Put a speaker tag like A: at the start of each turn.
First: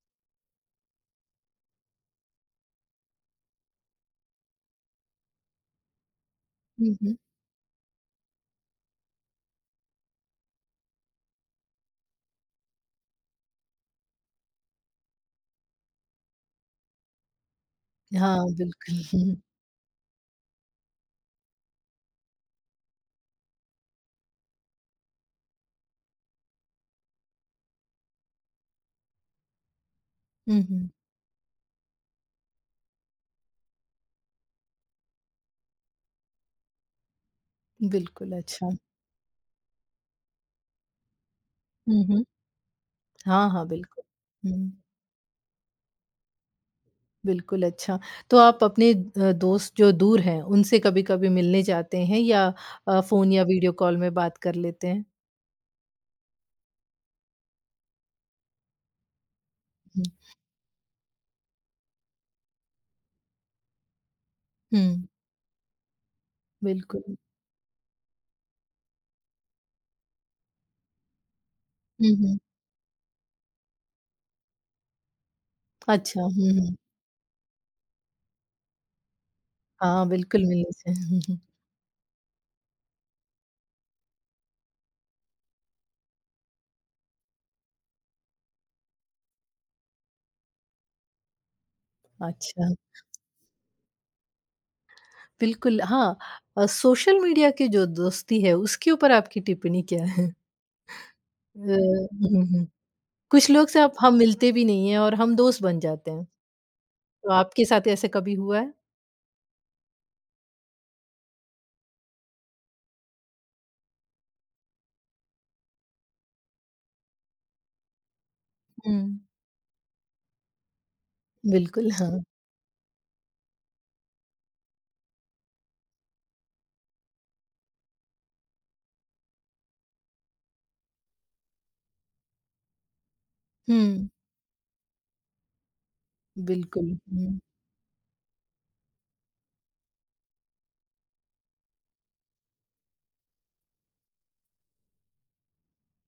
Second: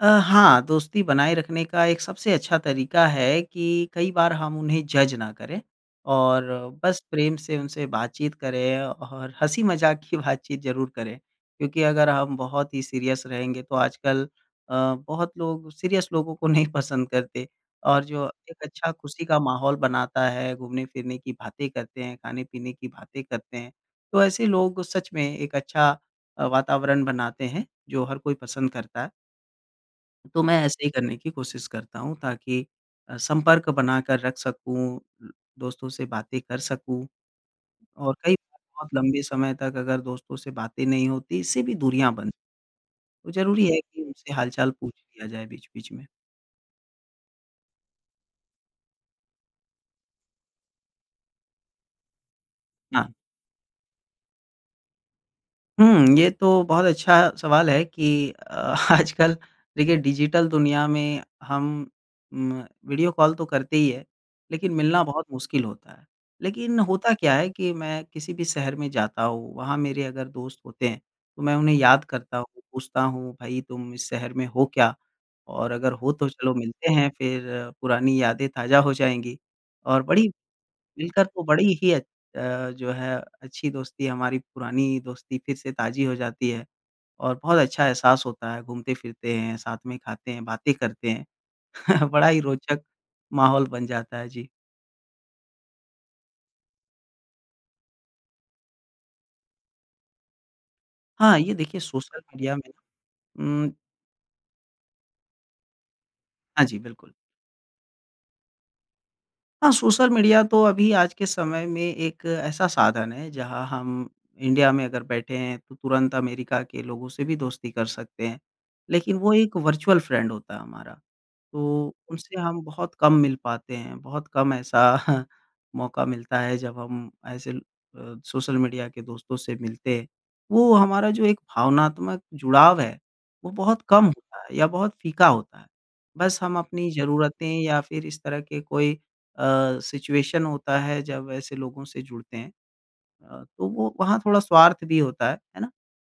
A: अ, हाँ। दोस्ती बनाए रखने का एक सबसे अच्छा तरीक़ा है कि कई बार हम उन्हें जज़ ना करें, और
B: हुँ,
A: बस
B: हुँ।
A: प्रेम से उनसे बातचीत करें और हँसी-मज़ाक की बातचीत ज़रूर करें। क्योंकि अगर हम बहुत ही सीरियस रहेंगे तो आजकल अ, बहुत लोग सीरियस लोगों को नहीं पसंद करते। और जो
B: हाँ,
A: एक अच्छा
B: बिल्कुल।
A: ख़ुशी का माहौल बनाता है, घूमने-फिरने की बातें करते हैं, खाने-पीने की बातें करते हैं, तो ऐसे लोगों को सच में एक अच्छा अ, वातावरण बनाते हैं जो हर कोई पसंद करता है। तो मैं
B: हुँ,
A: ऐसे
B: हुँ।
A: ही करने की कोशिश करता हूँ ताकि अ, संपर्क बनाकर रख सकूँ, दोस्तों से बातें कर सकूँ। और
B: बिल्कुल।
A: कई बार
B: अच्छा।
A: बहुत लंबे समय तक अगर दोस्तों से बातें नहीं होती, इससे भी
B: हुँ,
A: दूरियाँ
B: हुँ।
A: बन तो
B: हाँ,
A: ज़रूरी
B: हाँ,
A: है कि
B: बिल्कुल।
A: उनसे हाल-चाल
B: हुँ।
A: पूछ लिया जाए बीच-बीच में।
B: बिल्कुल, अच्छा। तो आप अपने अ, दोस्त जो दूर हैं उनसे कभी-कभी मिलने जाते हैं या अ,
A: हाँ।
B: फ़ोन या वीडियो कॉल में बात कर लेते हैं?
A: हुँ। ये तो बहुत अच्छा सवाल है कि अ, आजकल देखिए
B: हुँ।
A: डिजिटल दुनिया में हम म वीडियो कॉल तो करते ही हैं, लेकिन मिलना
B: हुँ।
A: बहुत मुश्किल होता है। लेकिन होता
B: बिल्कुल।
A: क्या है कि मैं किसी भी शहर में जाता हूँ, वहाँ मेरे अगर दोस्त होते हैं, तो मैं उन्हें याद
B: हुँ,
A: करता
B: हुँ।
A: हूँ, पूछता हूँ, "भई तुम इस शहर में हो क्या? और अगर हो
B: अच्छा।
A: तो
B: हुँ,
A: चलो
B: हुँ।
A: मिलते हैं, फ़िर पुरानी यादें ताज़ा हो जाएँगी।", और
B: हाँ,
A: बड़ी
B: बिल्कुल, मिलने से।
A: मिलकर तो बड़ी ही अत अ, जो है अच्छी दोस्ती हमारी पुरानी दोस्ती फ़िर से ताज़ी हो जाती है। और बहुत अच्छा एहसास होता है घूमते-फिरते हैं, साथ में खाते हैं, बातें करते हैं। बड़ा ही
B: अच्छा।
A: रोचक माहौल बन जाता है। जी।
B: बिल्कुल। हाँ, अ, सोशल मीडिया के जो दोस्ती है उसके ऊपर आपकी टिप्पणी क्या है?
A: हाँ, ये
B: व
A: देखिए सोशल
B: हुँ,
A: मीडिया
B: हुँ।
A: में
B: कुछ लोग
A: उ
B: से अप हम मिलते भी नहीं है और हम दोस्त बन जाते हैं।
A: हाँ, जी। बिल्कुल।
B: तो आपके साथ ऐसा कभी हुआ है?
A: हाँ, सोशल मीडिया तो अभी आज के समय में एक ऐसा साधन है जहाँ हम इंडिया में अगर बैठे हैं तो तुरंत अमेरिका के लोगों से भी दोस्ती कर सकते हैं। लेकिन
B: हुँ।
A: वो एक वर्चुअल फ्रेंड होता है हमारा,
B: बिल्कुल।
A: तो
B: हाँ।
A: उनसे हम बहुत कम मिल पाते हैं, बहुत कम ऐसा मौक़ा मिलता है जब हम ऐसे ल अ, सोशल मीडिया के दोस्तों से मिलते हैं। वो हमारा जो एक भावनात्मक जुड़ाव है, वो बहुत कम
B: हुँ।
A: होता है या बहुत फ़ीका होता है। बस हम अपनी
B: बिल्कुल। हुँ।
A: ज़रूरतें या फ़िर इस तरह के कोई अ, सिचुएशन होता है जब ऐसे लोगों से जुड़ते हैं। अ, तो वो वहाँ थोड़ा स्वार्थ भी होता है, है ना?